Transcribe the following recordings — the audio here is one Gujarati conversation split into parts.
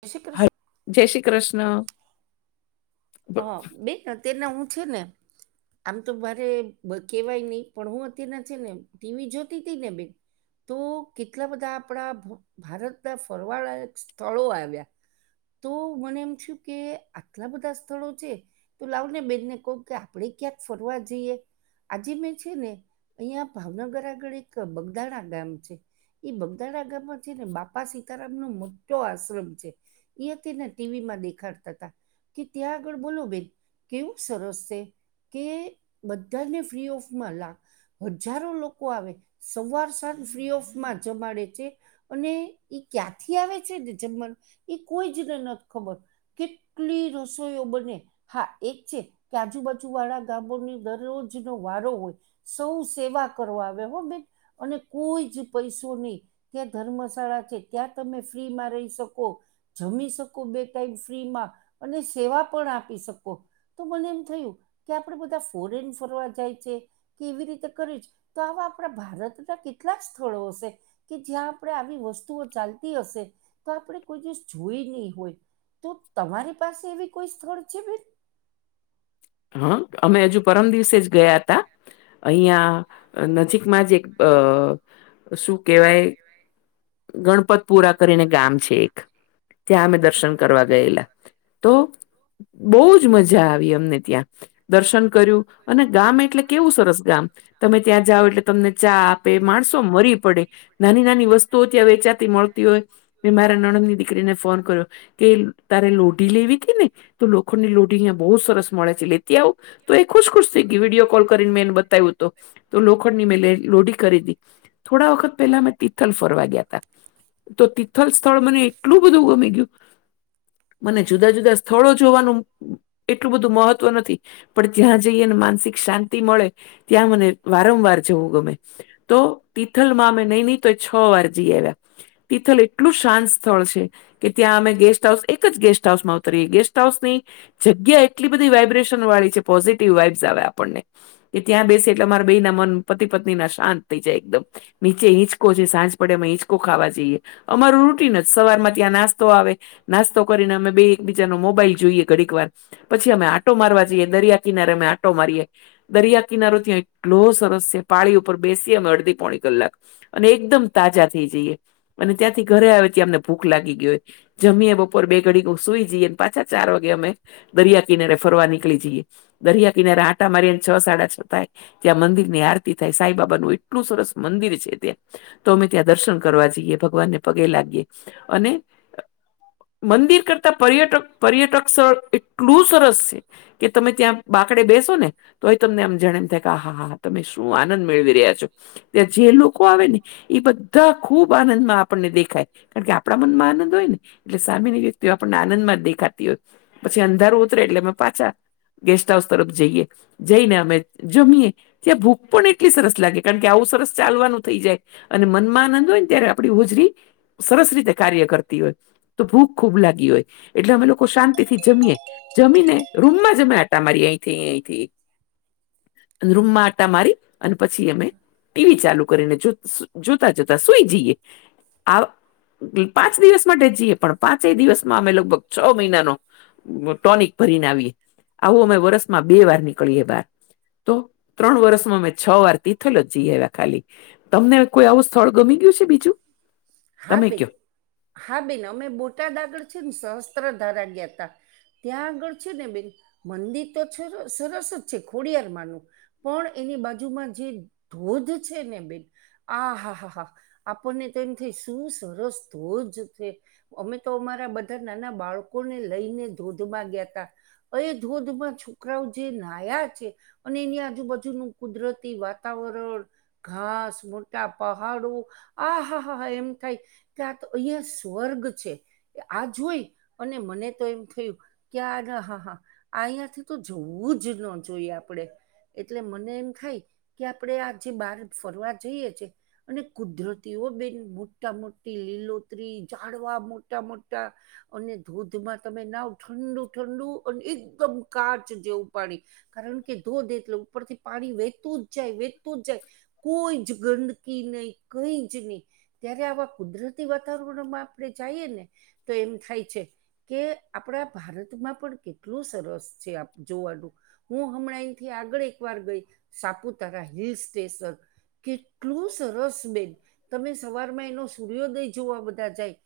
જય શ્રી હ કૃષ્ણ [unintelligible] જય શ્રી કૃષ્ણ. હ બ- બેન અત્યારન હું છે ને આમ તો મારે કેવાય નહી પણ હું અત્યારના છે ને ટીવી જોતી હતી ને બેન તો કેટલા બધા આપડા ભા ભારતના ફરવા લાયક સ્થળો આવ્યા. તો મને એમ થયું કે આટલા બધા સ્થળો છે તો લાવ ને બેનને કવુ કે આપડે ક્યાંક ફરવા જઈએ આજે મેં છે ને અહિયા ભાવનગર આગળ એક બગદાણા ગામ છે. એ બગદાણા ગામમાં છે ને બાપા સીતારામનો મોટો આશ્રમ છે. યથી ને ટીવીમાં દેખારતા હતા. કે ત્યાં આગળ બોલો બેન કેવું સરસ છે. કે બધાને ફ્રી ઓફમાં લ હજારો લોકો આવે સવાર સાંજ ફ્રી ઓફ માં જમાડે છે અને એ ક્યાંથી આવે છેને જન્મન એ કોઈ જને નથી ખબર કેટલી રસોઈઓ બને હા એક છે કે આજુબાજુ વાળા ગામોની દરરોજનો વારો હોય સૌ સેવા કરવા આવે હો બેન અને કોઈ જ પૈસો નહી ત્યાં ધર્મશાળા છે ત્યાં તમે ફ્રીમાં રહી શકો જમી શકો બે ટાઈમ ફ્રીમાં અને સેવા પણ આપી શકો. તો મને એમ થયું કે આપડે બધા ફોરેન ફરવા જાય છે કેવી રીતે કરી છે તો આવા આપણા ભારતના કેટલા સ્થળો હશે કે જ્યાં આપણે આવી વસ્તુઓ ચાલતી હશે તો આપણે કોઈ દિવસ જોઈ નહી હોય તો તમારી પાસે એવી કોઈ સ્થળ છે બેન હઅ અમે હજુ પરમ દિવસે જ ગયા હતા અહિયાંયા નજીકમાં જ એક અ શું કહેવાય ગણપતપૂરા કરીને ગામ છે એક ત્યાં અમે દર્શન કરવા ગયેલા. તો બહુ જ મજા આવી અમને ત્યાં. દર્શન કર્યું અને ગામ એટલે કેવું સરસ ગામ તમે ત્યાં જાઓ એટલે તમને ચા તે માણસો મરી પડે નાની નાની વસ્તુ તો ત્યાં વેચાતી મળતી હોય મે મારા નણંદની દીકરીને ફોન કર્યો કે તારે લોટ લોઢી લેવી હતી ને તો લોખંડ ની લોઢી અહં બહુ સરસ મળે છે લેતી આવુ તો એ ખુશ ખુશ થઈ ગયું વિડીયો કોલ કરીને મેં એને બતાવ્યું તો તો લોખડ ની મેં લોઢ કરી તિ થોડા વખત પેલા મેં તીથલ ફરવા ગયા તા તો તિથલ સ્થળ મને એટલું બધું ગમી ગયું તું મને જુદા જુદા સ્થળો જોવાનું એટલું બધું મહત્વ નથી પણ ત્યાં જઈને માનસિક શાંતિ મળે ત્યાં મને વારંવાર જવું ગમે તો તિથલમાં મેમે નહી નહી તો અમે છ વાર જઈ આવ્યા તિથલ એટલું શાંત સ્થળ છે કે ત્યાં અમે ગેસ્ટ હાઉસ એક જ ગેસ્ટ હાઉસ માં ઉતરીએ ગેસ્ટ હાઉસ ની જગ્યા એટલી બધી વાઈબ્રેશન વાળી છે પોઝિટિવ વાઈબ્સ આવે આપણને. કે ત્યાં બેસે એટલે અમારા બે ના મન પતિ પત્ની ના શાંત થઈ જાય એકદમ નીચે ઈચ ચકો જે સાંજ પડે અમે હિંચકો ખાવા જઈએ અમારુ રૂટિન જ સવારમાં ત્યાં નાસ્તો આવે નાસ્તો કરીને અમે બે એકબીજાનો મોબાઈલ જોઈએ ઘડીક વાર પછી અમે આંટો મારવા જઈએ દરિયા કિનારે અમે આંટો મારીએ. દરિયા કિનારો ત્યાં એટલો સરસ છે. પાળી ઉપર બેસી અમે અડધી પોણી કલાક. અને એકદમ તાજા થઈ જઈએ. અને ત્યાંથી ઘરે આવે ત્યાં અમને ભૂખ લાગી ગી હોય. જમીએ, બપોર બે ઘડીક સુઈ જઈએ ને પાછા ચાર વાગે અમે દરિયા કિનારે ફરવા નીકળી જઈએ. દરિયા કિનારે આંટા મારીએ ને છ સાડા છ થાય. ત્યાં મંદિરની આરતી થાય સાઈબાબાનું એટલું સરસ મંદિર છે ત્યાં. તો અમે ત્યાં દર્શન કરવા જઈએ. ભગવાનને પગે લાગીએ. અને મંદિર કરતા પર્યટક પર્યટક સ્થળ એટલું સરસ છે. કે તમે ત્યાં બાકડે બેસો ને તોય તમને આમ જાણે એમ થાય કે આ હા હા તમે શું આનંદ મેળવી રહ્યા છો. ત્યાં જે લોકો આવે ને એ બધાં એવા ખુબ આનંદમાં આપણને દેખાય. કારણ કે આપણા મનમાં આનંદ હોય ને. એટલે સામેની વ્યક્તિઓ આપણને આનંદમાં જ દેખાતી હોય. પછી અંધારું ઉતરે એટલે અમે પાછા ગેસ્ટ હાઉસ તરફ જઈએ. જઈને અમે જમીએ. ત્યાં ભૂખ પણ એટ ટલી સરસ લાગે. કારણ કે આવું સરસ ચાલવાનું થઈ જાય. અને મનમાં આનંદ હોયને ત્યારે આપડી હોજરી સરસ રીતે કાર્ય કરતી હોય. તો ભૂખ ખૂબ લાગી હોય. એટલે અમે લોકો શાંતિથી જમીએ. જમીને રૂમમાં જ અમે આ ટા મારીએ અહીંથી અહીંથી અહીં. અને રૂમમાં આટા મારી અને પછી અમે ટીવી ચાલુ કરીને જોત સૂત જોતા જોતા સુઈ જઈએ. આ પાંચ દિવસ માટે જઈએ પણ પાંચેય દિવસમાં અમે લગભગ છ મહિનાનો ટોનિક ભરીને આવીએ. આવું અમે વરસમાં બે વાર નીકળીએ બાર. તો ત્રણ વર્ષમાં અમે છ વાર તિથલ જ જઈ આવ્યા ખાલી. તમને કોઈ આવું સ્થળ ગમી ગયું છ? હા બેન. હા બેન અમે બોટાદ આગળ છે ને સહસ્ત્ર ધારા ગયાતા. ત્યાં આગળ છે ને બેન મંદિર તો છર સરસ જ છે ખોડિયારમાંનું. પણ એની બાજુમાં જે ધોધ છે ને બેન આ હા હા હા આપણને તો એમ થાય શું સરસ ધોજ છે. અમે તો અમારા બધા નાના બાળકોને લઈને ધોધમાં ગયાતા. એ ધોધમાં છોકરાઓ જે નાયા છે. અને એની આજુબાજુનું કુદરતી વાતાવરણ. ઘાસ, મોટા પહાડો આ હા હા હા એમ થાય કે આતો અહિયાં સ્વર્ગ છે. કે આ જોઈ અને મને તો એમ થયું. કે આગા હા હા આહીંયાથી તો જવું જ ન જોઈએ આપણે. એટલે મને એમ થાય કે આપણે આ જે બહાર ફરવા જઈએ છે. અને કુદરત તી ઓ બેન મોટા મોટી લીલોતરી, ઝાડવા મોટા મોટા. અને ધોધમાં તમે નાવ ઠંડુ ઠંડુ અને એકદમ કાચ જેવું પાણી. કારણ કે ધોધ એટલો ઉપરથી પાણી વેતું જ જાય, વેતું જ જાય. કોઈ જ ગંદકી નહીં, કઈ જ નહીં. ત્યારે આવા કુદરતી વાતાવરણમાં આપણે જાઈએ ને તો એમ થાય છે. કે આપણા ભારતમાં પણ કેટલું સરસ છે આમ જોવાનું. હું હમણાં અહીંથી આગળ એકવાર ગઈ, સાપુતારા હિલ સ્ટેશન. કેટલું સરસ બેન. તમે સવારમાં એનો સૂર્યોદય જોવા બધાં જાય.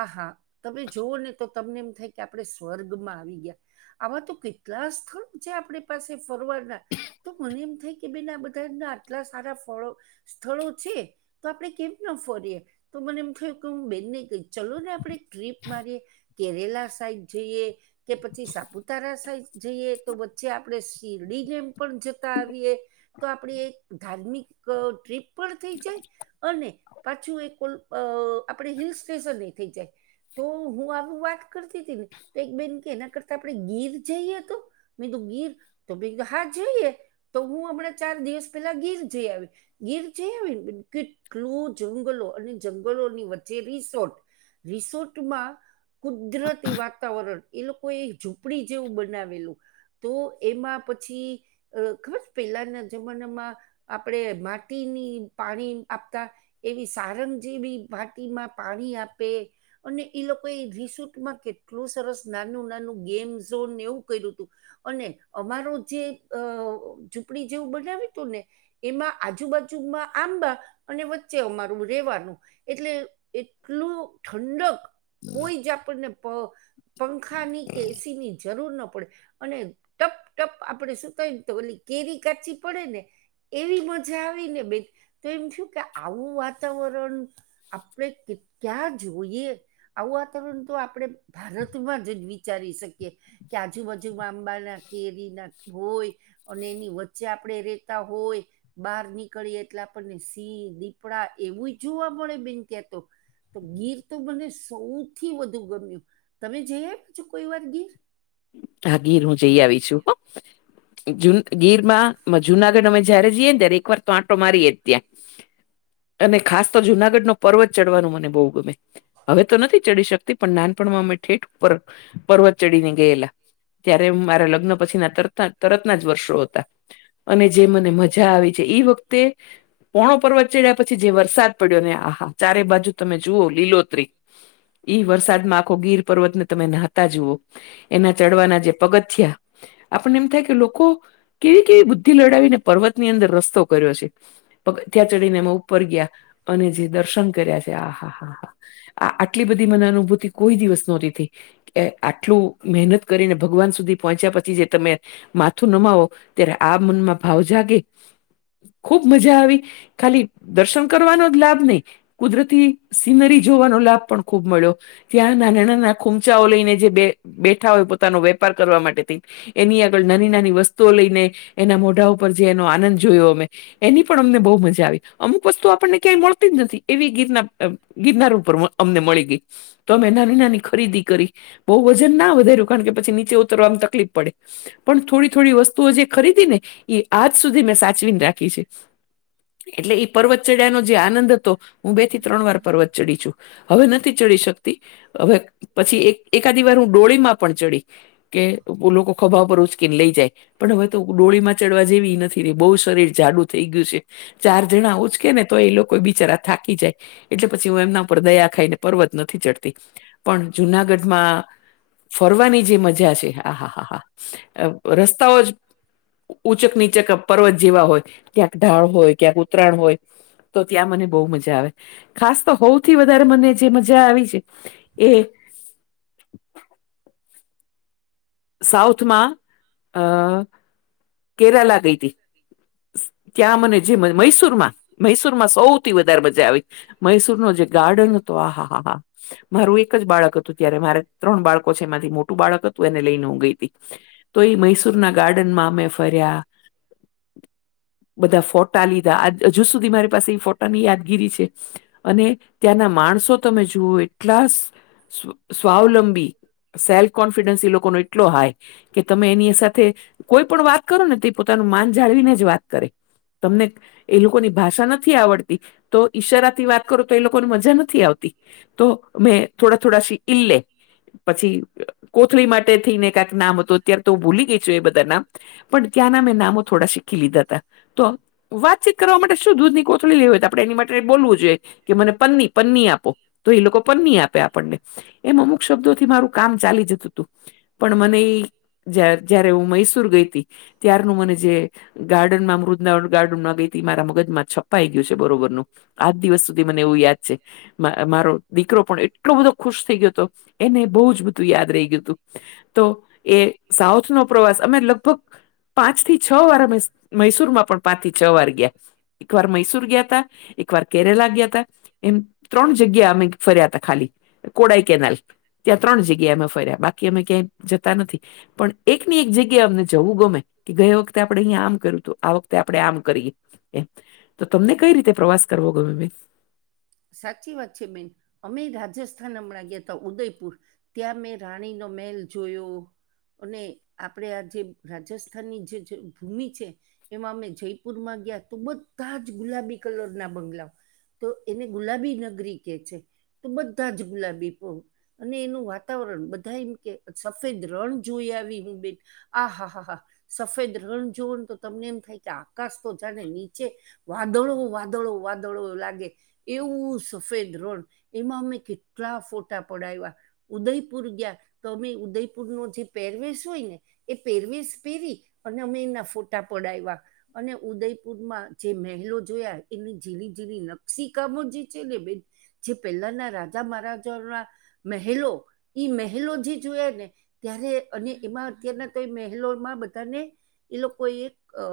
આહા! તમે જોઓ ને તો તમને એમ થાય કે આપણે સ્વર્ગમાં આવી ગયા. આવા તો કેટલા સ્થળો છે આપણી પાસે ફરવાના. તો મને એમ થાય કે બેન આ બધાના આટલા સારા ફળો સ્થળો છે તો આપણે. કેમ ન ફરીએ? તો મને એમ થયું કે હું બેનને કઈ ચલો ને આપણેે ટ્રીપ મારીએ. કેરેલા સાઈડ જઈએ. કે પછી સાપુતારા સાઈસ જઈએ તો વચ્ચે આપડે. ચિરડીડેમ [unintelligible] પણ જતા આવીએ તો આપણે એક ધાર્મિક ટ્રીપ પણ થઈ જાય અને પાછું એ આપણે હિલ સ્ટેશન એ થઈ જાય. તો હું આવું વાત કરતી હતી ને તો એક બેન કે એના કરતા આપણે ગીર જઈએ તો મે કીધું ગીર મેં કીધું હાતો જઈએ. તો હું હમણાં ચાર દિવસ પેલા ગીર જઈ આવી ગીર જઈ આવી ને ક્લુ જંગલો અને જંગલોની વચ્ચે રિસોર્ટ રિસોર્ટમાં કુદરતી વાતાવરણ એ લોકો એ ઝૂંપડી જેવું બનાવેલું. તો એમાં પછી અ ખબર પેલાના જમાનામાં આપણે માટીની પાણી આપતા એવી સારંગ જેવી ભાટીમાં પાણી આપે. અને એ લોકો એ રિસોટમાં કેટલું સરસ નાનું નાનું ગેમ જોને ને એવું કર્યું હતું. અને અમારો જે ઝૂંપડી જેવું બનાવ્યું તું ને એમાં આજુબાજુમાં આંમ અને વચ્ચે અમારું રહેેવાનું એટલે એટલું ઠંડક. કોઈ જ આપણને પંખાની કે એસીની જરૂર ના પડે. અને ટપ ટપ આપણેે શું કય ને તો ઓલી કેરી કાચી પડે ને એવી મજા આવી ને બે તો એમ થું કે આવું વાતાવરણ આપણે કેટ્યા જોઈએ આવું વાતાવરણ તો આપડે ભારતમાં જ જ વિચારી શકીએ. કે કાજુ બાજુ આંબા ના કેરી ના ભોઈ [unintelligible] અને એની વચ્ચે આપડણે રેતા હોય બહાર નીકળીએ એટલે આપણને સ દીપડા એવું જોવા મળે બેન ત્યાતો. તો ગીર તો મને સૌથી વધુ ગમ્યું તમે જઈ આ પાછું કોઈ વાર ગીર. હા ગીર હું જઈ આવી છું ગીરમાં જુનાગઢ અમે જ્યારે જઈએ ને દરે એક વાર તો આંટો મારીએ ત્યાં. અને ખાસ તો જુનાગઢ નો પર્વત ચડવાનું મને બહુ ગમે. હવે તો નથી ચડી શકતી પણ નાનપણમાં અમે ઠેઠ ઉપર પર્વત ચડી ન ગયેલા ત્યારે મારા લગ્ન પછી ના તરતના જ વર્ષો હતા. અને જે મને મજા આવી છે એ વખતે પોણો પર્વત ચડ્યા પછી જે વરસાદ પડ્યો ને આહા ચારે બાજુ તમે જુઓ લીલોત્રી. ઈ વરસાદમાં આખો ગીર પર્વતને તમે નાહતા જુઓ. એના ચડવાના જે પગથયા આપને એમ થાય કે લોકો કેવી કેવી બુદ્ધિ લડાવીને પર્વત ની અંદર રસ્તો કર્યો છે. પગથિયા ચડીને એમાં ઉપર ગયા અને જે દર્શન કર્યા છે આ હા હા હા. આ આટલી બધી મને અનુભૂતિ કોઈ દિવસ નહોતીથી એ આટલું મહેનત કરીને ભગવાન સુધી પહોંચ્યા પછી જે તમે માથું નમાવો ત્યારે આ મનમાં ભાવ જાગે ખુબ મજા આવી. ખાલી દર્શન કરવાનો જ લાભ નહી કુદરતી સિનરી જોવાનો લાભ પણ ખૂબ મળ્યો. ત્યાં ના નાના નાના ખૂમચાઓ લઈને જે બે બેઠા હોય પોતાનો વેપાર કરવા માટે એની આગળ નાની નાની વસ્તુઓ લઈને એના મોઢા ઉપર જે એનો આનંદ જોયો અમે એની પણ અમને બહુ મજા આવી અમુક વસ્તુ આપણને ક્યાંય મળતી જ નથી એવી ગીતના ગિરનાર ઉપર અમને મળી ગઈ તો અમે નાની નાની ખરીદી કરી બહ બધું વજન ના વધાર્યું કારણ કે પછી નીચે ઉતરવાવામાં તકલીફ પડે પણ થોડી થોડી વસ્તુઓ જે ખરીદી ને એ આજ સુધી મેં સાચવીને રાખી છે. એટલે એ પર્વત ચડ્યાનો જે આનંદ હતો હું બે થી ત્રણ વાર પર્વત ચડી છું. હવે નથી ચડી શકતી હવે પછી એક એકાદી વાર હું. ડોળીમાં પણ ચડી કે લોકો ખભા પર ઉચક લઈ જાય પણ હવે તો ડોળી માં ચડવા જેવી નથી રેય બહુ શરીર જાડુ થઈ ગયું છે. ચાર જણા આવું જ કે ને તો એ લોકો બિચારા થાકી જાય. એટલે પછી હું એમના ઉપર દયા ખાઈને પર્વત નથી ચડતી પણ જુનાગઢમાં ફરવાની જે મજા છે હા હા હા હા રસ્તાઓ જ ઊંચક નીચક પર્વત જેવા હોય ક્યાંક ઢાળ હોય ક્યાં ઉતરાયણ હોય તો ત્યાં મને બહ મજા આવે ખાસ તો સૌથી વધારે મને જે મજા આવી છે એ સાઉથમાં અ કેરાલા ગઈ હતી. ત્યાં મને. જે મૈસુર માં મૈસુરમાં સૌથી વધારે મજા આવી મૈસૂર ન જે ગાર્ડન હતો આહા. હા હા મારું એક જ બાળક હતું ત્યારે મારે ત્રણ બાળકો છે એમાંથી મોટું બાળક હતું એને લઈ. તો મૈસુરના ગાર્ડનમાં અમે ફર્યા. બધા ફોટા લીધા હજુ સુધી મારી પાસે એ ફોટા ની યાદગીરી છે. અને ત્યાંના માણસો તમે જુઓ એટલા સ્વાવલંબી. સેલ્ફ કોન્ફિડન્સ એ લોકોનો એટલો હાય કે તમે એની સાથે. કોઈ પણ વાત કરો ને તે પોતાનું માન જાળવીને જ વાત કરે. તમને એ લોકોની ભાષા નથી આવડતી. તો ઈશારાથી વાત કરો તો એ લોકોને મજા નથી આવતી તો મેં થોડા થોડાી ઈલે પછી કોથળી માટે થઈને કક નામ હતું. અ્યારે તો હું ભૂલી ગઈ છું એ બધા નામ પણ ત્યાંના મેં નામો થોડા શીખી લીધા હતા તો વાતચીત કરવા માટે શું દૂધની કોથળી લેવી હોય તો આપણે એની માટે બોલવું જોઈએ કે મને પન્ની પની આપો. તો એ લોકો પણ નહી આપે આપણને એમ અમુક શબ્દોથી મારું કામ ચાલી જતું હતું. પણ મને એ જય્યારે હું મૈસુર ગઈ હતી ત્યારનું મને જે ગાર્ડનમાં મૃદ ગારડનમાં બેથી મારા મગજ માં છપ્પાાઈ ગયું છે બરોબરનું. આજ દિવસ સુધી મને એવું યાદ છે. મારો દીકરો પણ એટલો બધો ખુશ થઈ ગયો હતો એને બહુ જ બધું યાદ રહી ગયું હતું. તો એ સાઉથ નો પ્રવાસ અમે લગભગ પાંચ થી છ વાર મૈસુર માં પણ પાંચ થી છ વાર ગયા એક વાર મૈસુર ગયા ત એક વાર કેરે લાગ ગયા તા. એમ ત્રણ જગ્યા અમે ફર્યા હતા ખાલી કોડાાઈ કેનાલ. ત્યાં ત્રણ જગ્યા અમે ફર્યા બાકી અમે ક્યાંય જતા નથી. પણ એક ની એક જગ્યા અમને જવું ગમે. કે ગયા વખતે આપણે અહીંયા આમ કર્યું હતું આ વખતે આપડણે આમ કરીએ. તો તમને કઈ રીતે પ્રવાસ કરવો ગમે મેમ. સાચી વાત છે બેન અમે રાજસ્થાન હમણાં ગયા હતા ઉદયપુર ત્યાં મેં રાણીનો મેલ જોયો. અને આપણે આ જે રાજસ્થાનની જે ભૂમિ છે એમાં અમે જયપુરમાં ગયા તો બધા જ ગુલાબી કલર ના બંગલાઓ. તો એને ગુલાબી નગરી કે છે તો બધા જ ગુલાબી પો અને એનું વાતાવરણ બધા એમ કે સફેદ રણ જોઈ આવી હું બેન આ હા હા હા સફેદ રણ જોવાનું તો તમને એમ થાય કે આકાશ તો જાને નીચે. વાદોળો વાદળો વાદળો લાગે. એવું સફેદ રણ એમાં અમે કેટલા ફોટા પડાવ્યા. ઉદયપુર ગયા તો અમે ઉદયપુર નો જે પેરવેશ હોય ને એ પહેરવીશ પહેરી અને અમે એના ફોટા પડાવ્યા અને ઉદયપુરમાં જે મહેલો જોયા એની ઝીલી ઝીરી નકશી કામજી છે ને બેન જે પહેલાના રાજા મહારાજા ના મહેલો એઈ મહેલો જે જોયા ને ત્યારે અને એમાં અત્યારના તો એ મહેલોમાં બધાને એ લોકોએ એક અ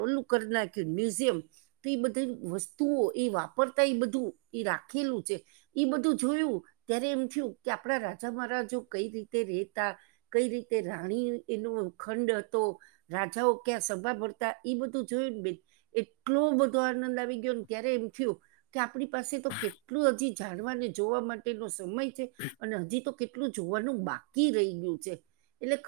ઓલું કર નાખ્યું મ્યુઝિયમ તો એ બધી વસ્તુઓ એ વાપરતા એ બધું એ રાખેલું છે. એ બધું જોયું ત્યારે એમ થયું કે આપણા રાજા મહારાજો કઈ રીતે રતા કઈ રીતે રાણી એનો ખંડ હતો. રાજાઓ ક્યાં સભા ભરતા એ બધું જોયું ને બેન એટલો બધો આનંદ આવી ગયો ક્યારે એમ થયું. કે આપણી પાસે તો કેટલું હજી જાણવાને જોવા માટેનો સમય છે અને હજી તો કેટલું જોવાનું બાકી રહી ગયું છે એટલે